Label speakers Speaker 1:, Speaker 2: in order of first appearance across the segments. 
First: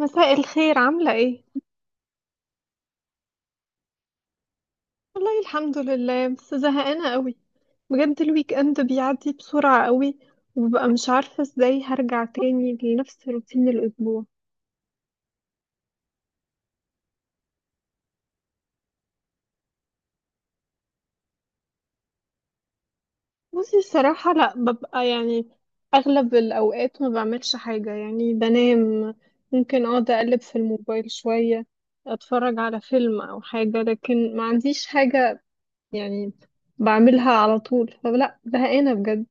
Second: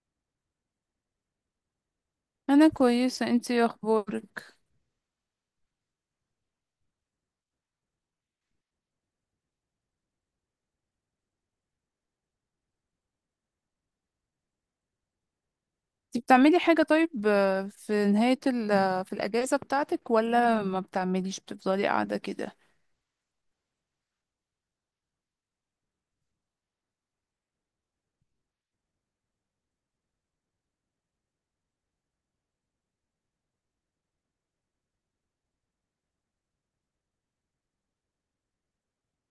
Speaker 1: مساء الخير، عاملة ايه؟
Speaker 2: انا كويسه، انتي إيه اخبارك؟
Speaker 1: والله الحمد لله، بس زهقانة قوي. بجد الويك اند بيعدي بسرعة قوي، وببقى مش عارفة ازاي هرجع تاني لنفس روتين الأسبوع.
Speaker 2: انتي بتعملي حاجه طيب، في نهايه ال آه، في الاجازه بتاعتك ولا ما بتعمليش، بتفضلي قاعده كده؟
Speaker 1: بصي الصراحة لأ، ببقى يعني أغلب الأوقات ما بعملش حاجة، يعني بنام، ممكن أقعد أقلب في الموبايل شوية، أتفرج على فيلم أو حاجة، لكن ما عنديش حاجة يعني بعملها على طول. فلأ زهقانة بجد.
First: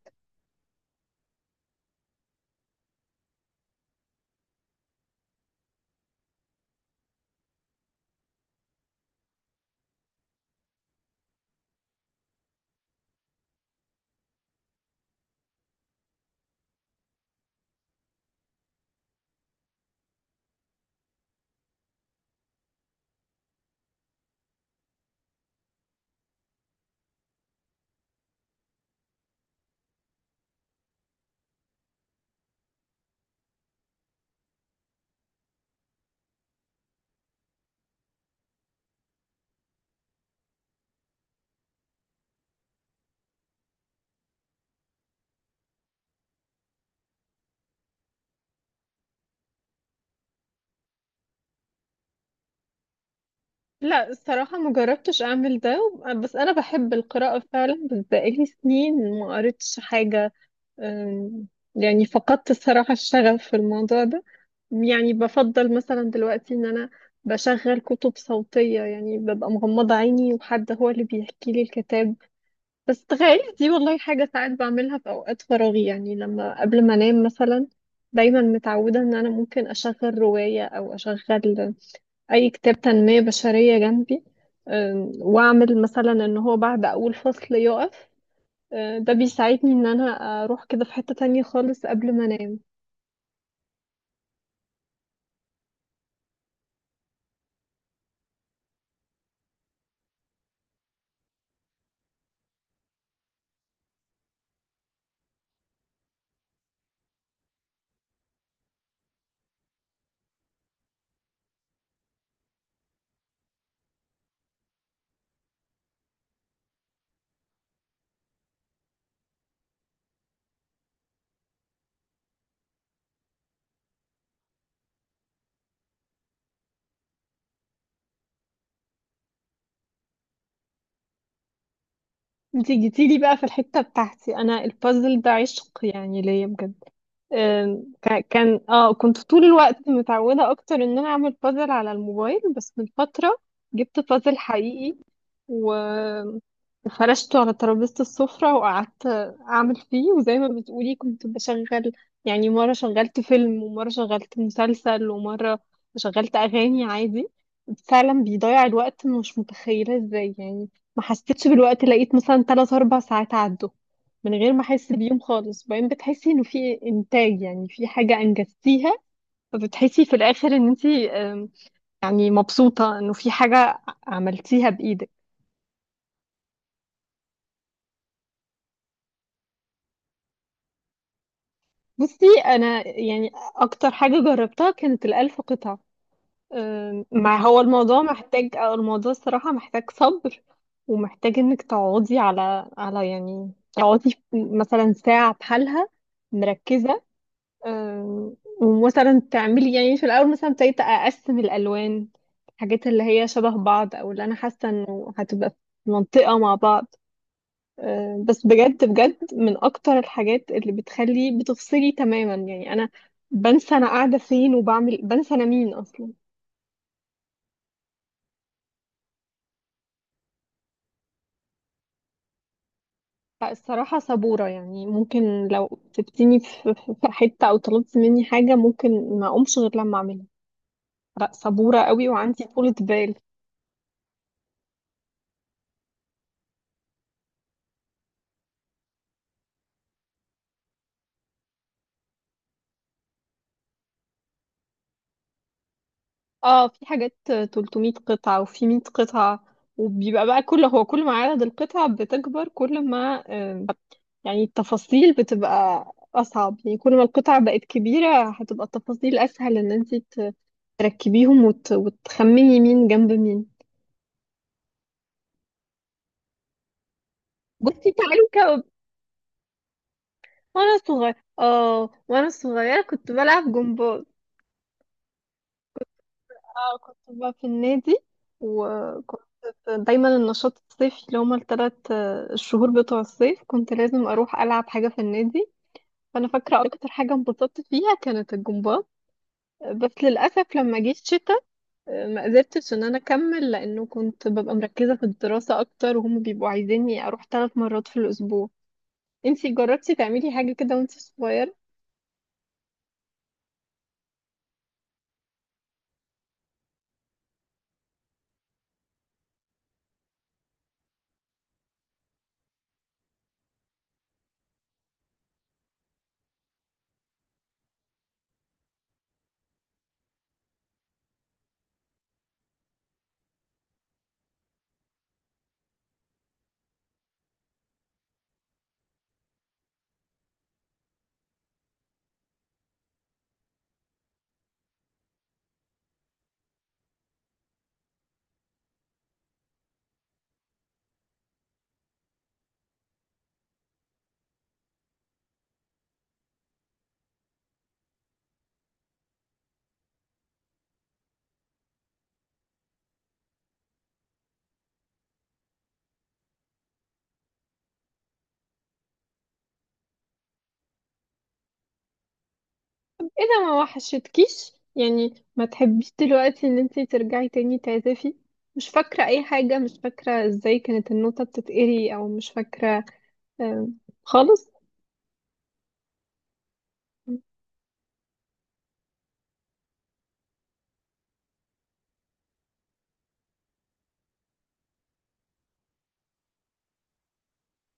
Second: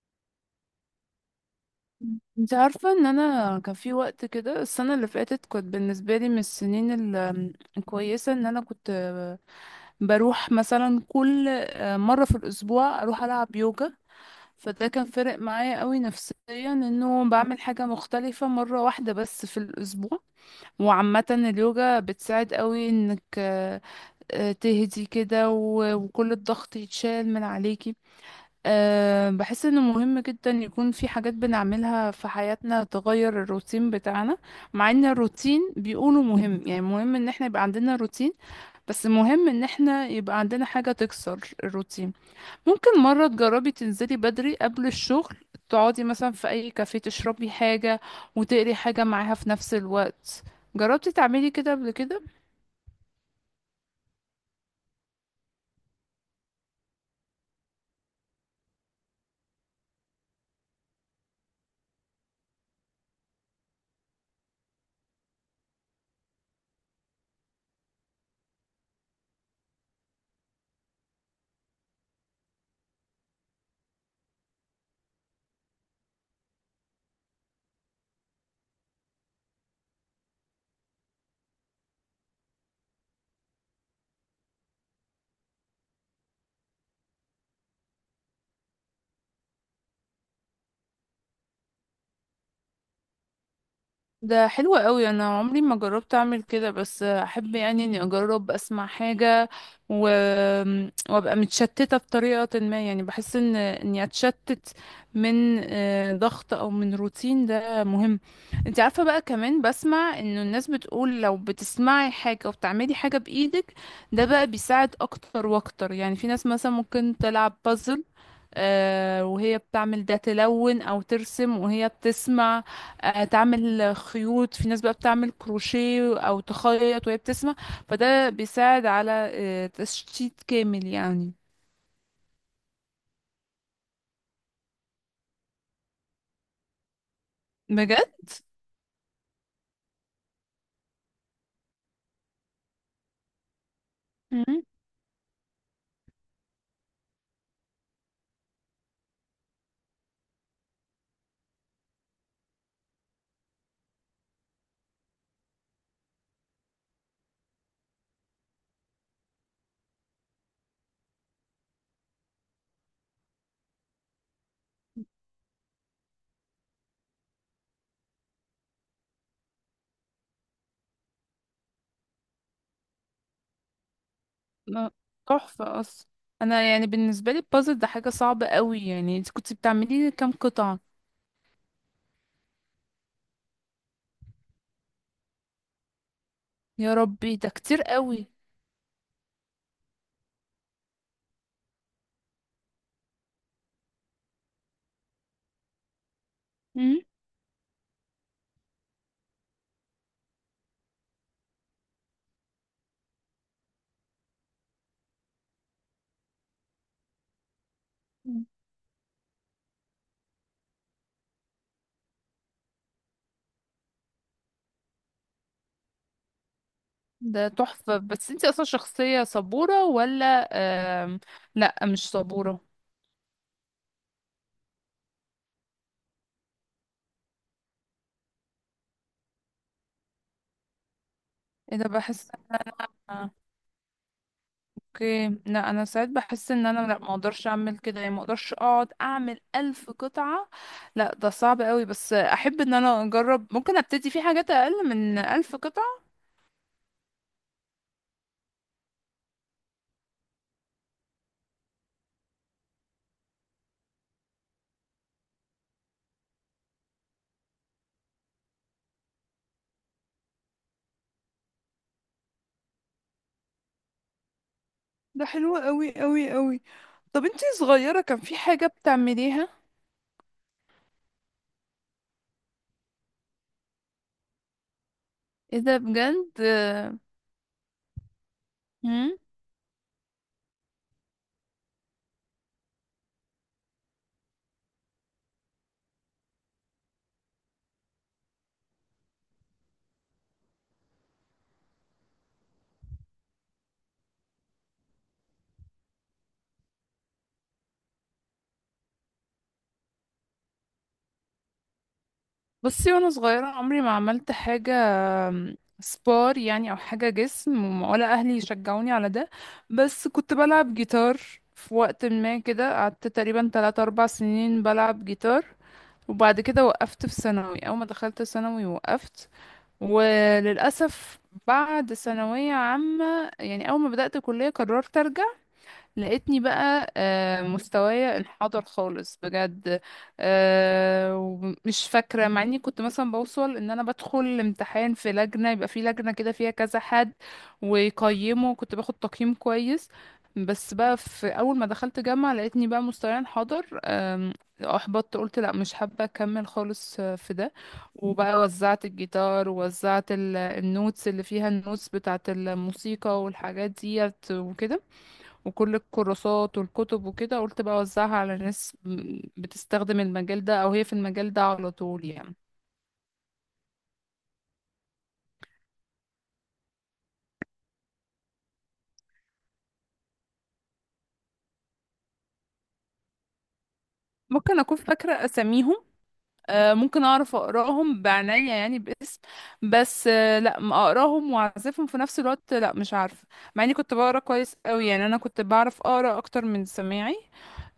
Speaker 2: انت عارفه ان انا كان في وقت كده، السنه اللي فاتت كنت بالنسبه لي من السنين ال- آم، الكويسه ان انا كنت، بروح مثلا كل مره في الاسبوع اروح العب يوجا. فده كان فارق معايا قوي نفسيا، انه بعمل حاجه مختلفه مره واحده بس في الاسبوع. وعامه اليوجا بتساعد قوي انك تهدي كده و- وكل الضغط يتشال من عليكي. بحس انه مهم جدا يكون في حاجات بنعملها في حياتنا تغير الروتين بتاعنا. مع ان الروتين بيقولوا مهم، يعني مهم ان احنا يبقى عندنا روتين، بس مهم ان احنا يبقى عندنا حاجة تكسر الروتين. ممكن مرة تجربي تنزلي بدري قبل الشغل، تقعدي مثلا في اي كافيه، تشربي حاجة وتقري حاجة معاها في نفس الوقت. جربتي تعملي كده قبل كده؟
Speaker 1: لا الصراحة ما جربتش أعمل ده، بس أنا بحب القراءة فعلا، بس بقالي سنين ما قريتش حاجة. أم، يعني فقدت الصراحة الشغف في الموضوع ده. يعني بفضل مثلا دلوقتي إن أنا بشغل كتب صوتية، يعني ببقى مغمضة عيني وحد هو اللي بيحكي لي الكتاب. بس تخيل، دي والله حاجة ساعات بعملها في أوقات فراغي، يعني لما قبل ما أنام مثلا دايما متعودة إن أنا ممكن أشغل رواية أو أشغل اي كتاب تنمية بشرية جنبي، واعمل مثلا ان هو بعد اول فصل يقف. ده بيساعدني ان انا اروح كده في حتة تانية خالص قبل ما انام.
Speaker 2: ده حلو قوي، انا عمري ما جربت اعمل كده، بس احب يعني اني اجرب اسمع حاجة و... وابقى متشتتة بطريقة ما، يعني بحس ان اني اتشتت من ضغط او من روتين، ده مهم. انت عارفة بقى، كمان بسمع انه الناس بتقول لو بتسمعي حاجة وبتعملي حاجة بايدك، ده بقى بيساعد اكتر واكتر. يعني في ناس مثلا ممكن تلعب بازل وهي بتعمل ده، تلون او ترسم وهي بتسمع، تعمل خيوط، في ناس بقى بتعمل كروشيه او تخيط وهي بتسمع. فده بيساعد على تشتيت كامل يعني.
Speaker 1: انتي جيتيلي بقى في الحتة بتاعتي، انا البازل ده عشق يعني ليا بجد. أم،
Speaker 2: بجد.
Speaker 1: كا- كان اه كنت طول الوقت متعودة اكتر ان انا اعمل بازل على الموبايل، بس من فترة جبت بازل
Speaker 2: مم.
Speaker 1: حقيقي و... وفرشته على ترابيزة السفرة، وقعدت أعمل فيه، وزي ما بتقولي كنت بشغل يعني، مرة شغلت فيلم، ومرة شغلت مسلسل، ومرة شغلت أغاني عادي. فعلا بيضيع الوقت، أنا مش متخيلة ازاي يعني. ما حسيتش بالوقت، لقيت مثلا تلات أربع ساعات عدوا من غير ما أحس بيهم خالص. وبعدين بتحسي إنه في إنتاج، يعني في حاجة أنجزتيها، فبتحسي في الآخر إن أنتي يعني مبسوطة إنه في حاجة عملتيها
Speaker 2: لا،
Speaker 1: بإيدك.
Speaker 2: تحفة اصلا. انا يعني بالنسبة لي البازل ده حاجة صعبة قوي. يعني انت كنت بتعملي كام قطعة؟
Speaker 1: بصي انا يعني اكتر حاجه جربتها كانت الالف قطعه.
Speaker 2: يا ربي،
Speaker 1: مع
Speaker 2: ده
Speaker 1: هو
Speaker 2: كتير
Speaker 1: الموضوع
Speaker 2: قوي.
Speaker 1: محتاج، او الموضوع الصراحه محتاج صبر، ومحتاج انك تقعدي على يعني تقعدي مثلا ساعه بحالها
Speaker 2: مم.
Speaker 1: مركزه. أم، ومثلا تعملي يعني في الاول مثلا ابتديت اقسم الالوان، الحاجات اللي هي شبه بعض او اللي انا حاسه انه هتبقى في منطقه مع بعض. بس بجد بجد من اكتر الحاجات اللي بتخلي بتفصلي تماما، يعني انا بنسى انا قاعده فين، وبعمل، بنسى انا مين اصلا.
Speaker 2: ده تحفة. بس انت اصلا شخصية صبورة ولا آم، لا مش صبورة؟
Speaker 1: فالصراحه صبوره يعني، ممكن لو سبتيني في حته، او طلبت مني حاجه ممكن ما اقومش غير لما اعملها. لا
Speaker 2: ايه
Speaker 1: صبوره
Speaker 2: ده،
Speaker 1: قوي
Speaker 2: بحس،
Speaker 1: وعندي طولة بال.
Speaker 2: آه، اوكي. لا انا ساعات بحس ان انا لا، ما اقدرش اعمل كده، يعني ما اقدرش اقعد اعمل الف قطعة. لا ده صعب قوي، بس احب ان انا اجرب، ممكن ابتدي في حاجات اقل من الف قطعة.
Speaker 1: اه في حاجات 300 قطعة وفي 100 قطعة، وبيبقى بقى كل ما عدد القطع بتكبر، كل ما آم، يعني التفاصيل بتبقى أصعب، يعني كل ما القطع بقت كبيرة هتبقى التفاصيل أسهل إن أنت تركبيهم وتخمني مين جنب مين.
Speaker 2: ده حلو قوي قوي قوي. طب انتي
Speaker 1: بصي
Speaker 2: صغيرة كان
Speaker 1: تعالي،
Speaker 2: في
Speaker 1: كو...
Speaker 2: حاجة بتعمليها؟
Speaker 1: وأنا صغيرة كنت بلعب جمباز.
Speaker 2: ايه ده، بجد؟
Speaker 1: كنت بقى في النادي،
Speaker 2: مم؟
Speaker 1: وكنت دايما النشاط الصيفي اللي هما التلات الشهور بتوع الصيف كنت لازم أروح ألعب حاجة في النادي. فأنا فاكرة أكتر حاجة انبسطت فيها كانت الجمباز. بس للأسف لما جه الشتاء، ما قدرتش إن أنا أكمل، لأنه كنت ببقى مركزة في الدراسة أكتر، وهم بيبقوا عايزيني أروح 3 مرات في الأسبوع. انتي جربتي تعملي حاجة كده وانتي صغيرة؟
Speaker 2: بصي، وانا صغيرة عمري ما عملت حاجة سبار يعني او حاجه جسم، ولا اهلي يشجعوني على ده. بس كنت بلعب جيتار، في وقت ما كده قعدت تقريبا 3 4 سنين بلعب جيتار. وبعد كده وقفت في ثانوي، اول ما دخلت ثانوي وقفت، وللاسف بعد ثانويه عامه يعني اول ما بدات كليه قررت ارجع. لقيتني بقى مستوايا انحدر خالص، بجد. ومش فاكرة، مع اني كنت مثلا بوصل ان انا بدخل امتحان في لجنة، يبقى في لجنة كده فيها كذا حد ويقيمه، كنت باخد تقييم كويس. بس بقى في اول ما دخلت جامعة لقيتني بقى مستوايا انحدر، احبطت. قلت لا مش حابة اكمل خالص في ده. وبقى وزعت الجيتار، ووزعت النوتس اللي فيها، النوتس بتاعت الموسيقى والحاجات ديت وكده، وكل الكورسات والكتب وكده. قلت بقى اوزعها على ناس بتستخدم المجال ده، او هي في المجال ده على طول يعني.
Speaker 1: إذا ما وحشتكيش، يعني ما تحبيش دلوقتي إن انتي ترجعي تاني تعزفي؟ مش فاكرة أي حاجة، مش فاكرة ازاي كانت النوتة بتتقري، أو مش فاكرة آه، خالص.
Speaker 2: ممكن اكون فاكره اساميهم، ممكن اعرف اقراهم بعناية يعني باسم. بس لا ما اقراهم واعزفهم في نفس الوقت، لا مش عارفه. مع اني كنت بقرا كويس قوي، يعني انا كنت بعرف اقرا اكتر من سماعي.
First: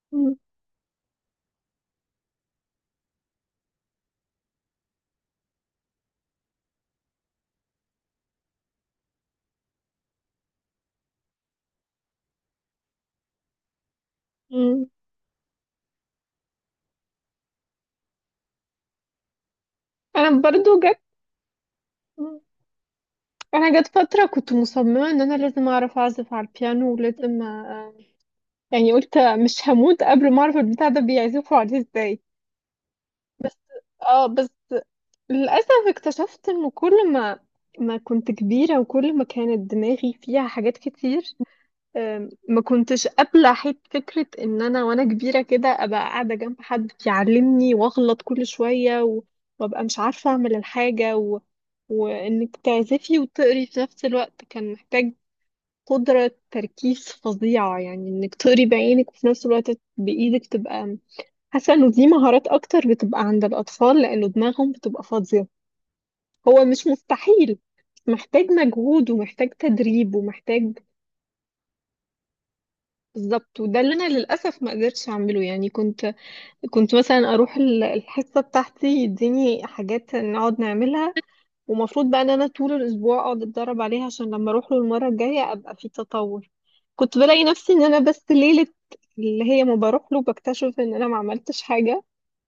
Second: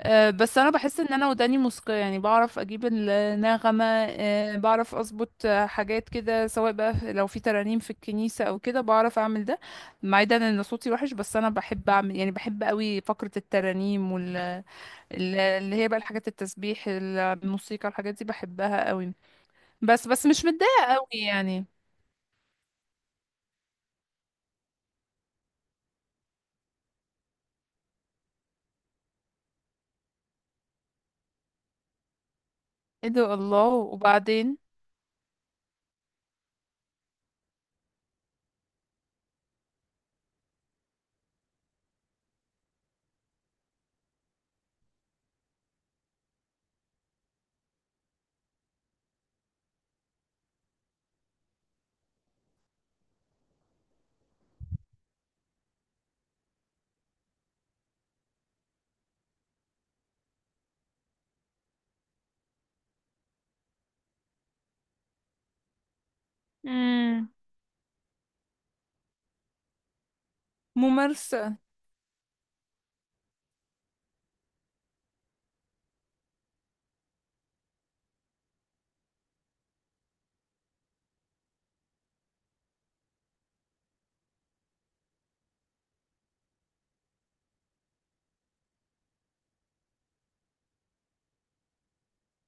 Speaker 1: م-
Speaker 2: بس انا بحس ان انا وداني موسيقية، يعني بعرف اجيب النغمة، بعرف اظبط حاجات كده، سواء بقى لو في ترانيم في الكنيسة او كده، بعرف اعمل ده. مع ده ان صوتي وحش، بس انا بحب اعمل، يعني بحب قوي فقرة الترانيم
Speaker 1: م-
Speaker 2: اللي هي بقى الحاجات، التسبيح، الموسيقى، الحاجات دي بحبها قوي. بس
Speaker 1: انا
Speaker 2: مش
Speaker 1: برضو
Speaker 2: متضايقة
Speaker 1: جت
Speaker 2: قوي يعني.
Speaker 1: م- انا جت فتره كنت مصممه ان انا لازم اعرف اعزف على البيانو، ولازم يعني قلت مش هموت قبل ما اعرف البتاع ده بيعزفوا عليه ازاي.
Speaker 2: ايه ده، الله.
Speaker 1: اه بس
Speaker 2: وبعدين؟
Speaker 1: للاسف اكتشفت ان كل ما ما كنت كبيره، وكل ما كانت دماغي فيها حاجات كتير، ما كنتش قابلة حيت فكرة إن أنا وأنا كبيرة كده أبقى قاعدة جنب حد يعلمني، وأغلط كل شوية، وأبقى مش عارفة أعمل الحاجة، وإنك تعزفي وتقري في نفس الوقت كان محتاج قدرة تركيز فظيعة، يعني إنك تقري بعينك، وفي نفس الوقت بإيدك تبقى حاسة إنه دي مهارات أكتر بتبقى عند الأطفال لأنه دماغهم بتبقى فاضية. هو مش
Speaker 2: امم
Speaker 1: مستحيل، محتاج مجهود، ومحتاج تدريب، ومحتاج.
Speaker 2: ممارسة.
Speaker 1: بالظبط، وده اللي انا للاسف ما قدرتش اعمله، يعني كنت مثلا اروح الحصه بتاعتي، يديني حاجات نقعد نعملها، ومفروض بقى ان انا طول الاسبوع اقعد اتدرب عليها عشان لما اروح له المره الجايه ابقى في تطور. كنت بلاقي نفسي ان انا بس ليله اللي هي ما بروح له بكتشف ان انا ما عملتش حاجه،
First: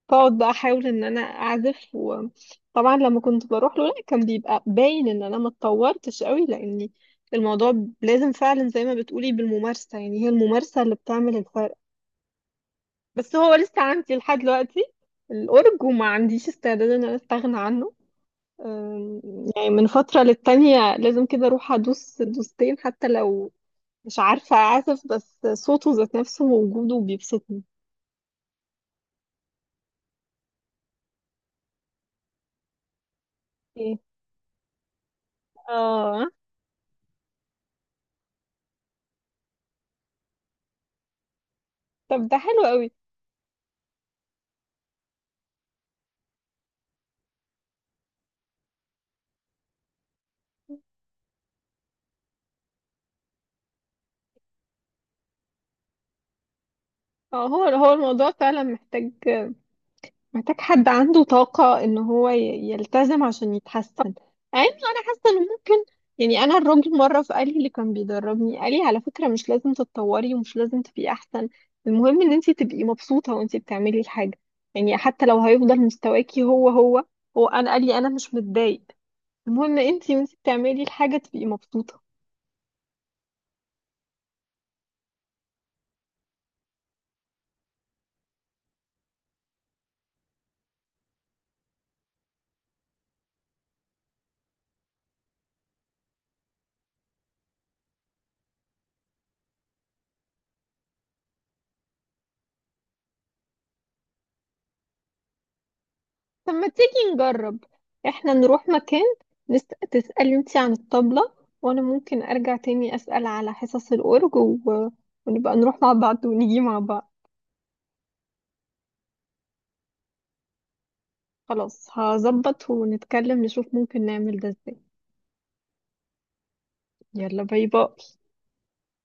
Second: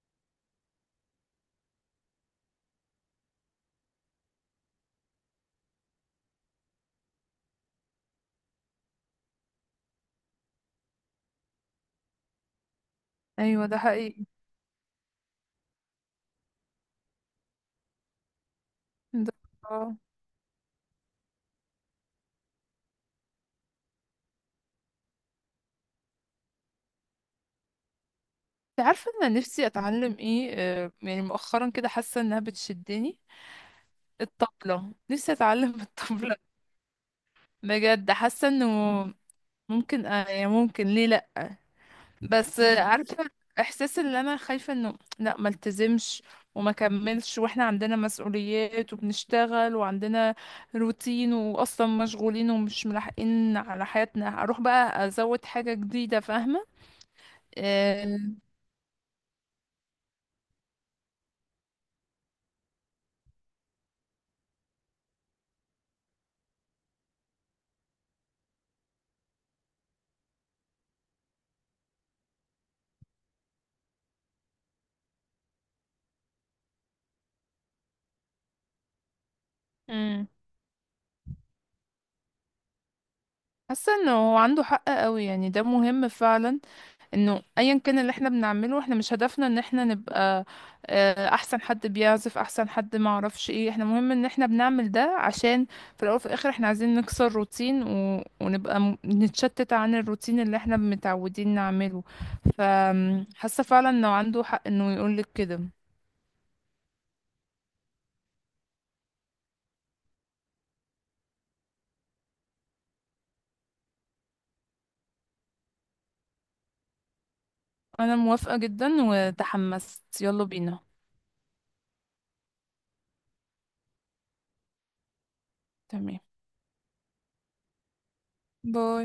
Speaker 1: فاقعد بقى احاول ان انا اعزف. وطبعا لما كنت بروح له لا كان بيبقى باين ان انا ما اتطورتش قوي، لاني الموضوع لازم فعلا زي ما بتقولي بالممارسة، يعني هي الممارسة اللي بتعمل الفرق. بس هو
Speaker 2: ايوه ده
Speaker 1: لسه عندي
Speaker 2: حقيقي.
Speaker 1: لحد دلوقتي الأورج، وما عنديش استعداد ان انا استغنى عنه. أم،
Speaker 2: ده
Speaker 1: يعني من
Speaker 2: آه.
Speaker 1: فترة للتانية لازم كده اروح ادوس دوستين، حتى لو مش عارفة اعزف، بس صوته ذات نفسه ووجوده بيبسطني.
Speaker 2: انت عارفه انا نفسي اتعلم ايه؟ يعني مؤخرا كده حاسه انها بتشدني،
Speaker 1: إيه.
Speaker 2: الطبله، نفسي اتعلم
Speaker 1: اه.
Speaker 2: الطبله. بجد، حاسه انه ممكن، يعني ممكن ليه لا؟
Speaker 1: طب ده
Speaker 2: بس
Speaker 1: حلو قوي.
Speaker 2: عارفه احساس، اللي انا خايفه انه لا، ما التزمش وما كملش. واحنا عندنا مسؤوليات وبنشتغل وعندنا روتين، واصلا مشغولين ومش ملاحقين على حياتنا، اروح بقى ازود حاجه جديده، فاهمه؟
Speaker 1: اه، هو هو
Speaker 2: آه،
Speaker 1: الموضوع فعلا محتاج، محتاج حد عنده طاقة ان هو يلتزم عشان يتحسن. يعني انا حاسة ان ممكن، يعني انا الراجل مرة فقال لي، اللي كان بيدربني قال لي على فكرة مش لازم تتطوري، ومش لازم تبقي احسن. المهم ان انت تبقي مبسوطة وانت بتعملي الحاجة، يعني حتى لو هيفضل مستواكي هو هو، هو انا قال لي انا مش متضايق. المهم انت
Speaker 2: مم.
Speaker 1: وانت بتعملي الحاجة تبقي مبسوطة.
Speaker 2: حاسه انه هو عنده حق قوي، يعني ده مهم فعلا. انه ايا كان اللي احنا بنعمله، احنا مش هدفنا ان احنا نبقى احسن حد بيعزف، احسن حد ما اعرفش ايه. احنا مهم ان احنا بنعمل ده عشان في الاول وفي الاخر احنا عايزين نكسر روتين و... ونبقى م... نتشتت عن الروتين اللي احنا متعودين نعمله. فحاسه فعلا انه عنده حق انه يقولك كده.
Speaker 1: طب ما تيجي نجرب، احنا نروح مكان، نس... تسألي انتي عن الطبلة، وانا ممكن ارجع تاني اسأل على حصص الأورج، ونبقى نروح مع بعض، ونيجي مع بعض.
Speaker 2: انا موافقة جدا، وتحمست، يلا بينا.
Speaker 1: خلاص، هظبط ونتكلم، نشوف ممكن نعمل ده ازاي.
Speaker 2: تمام.
Speaker 1: يلا باي باي.
Speaker 2: باي.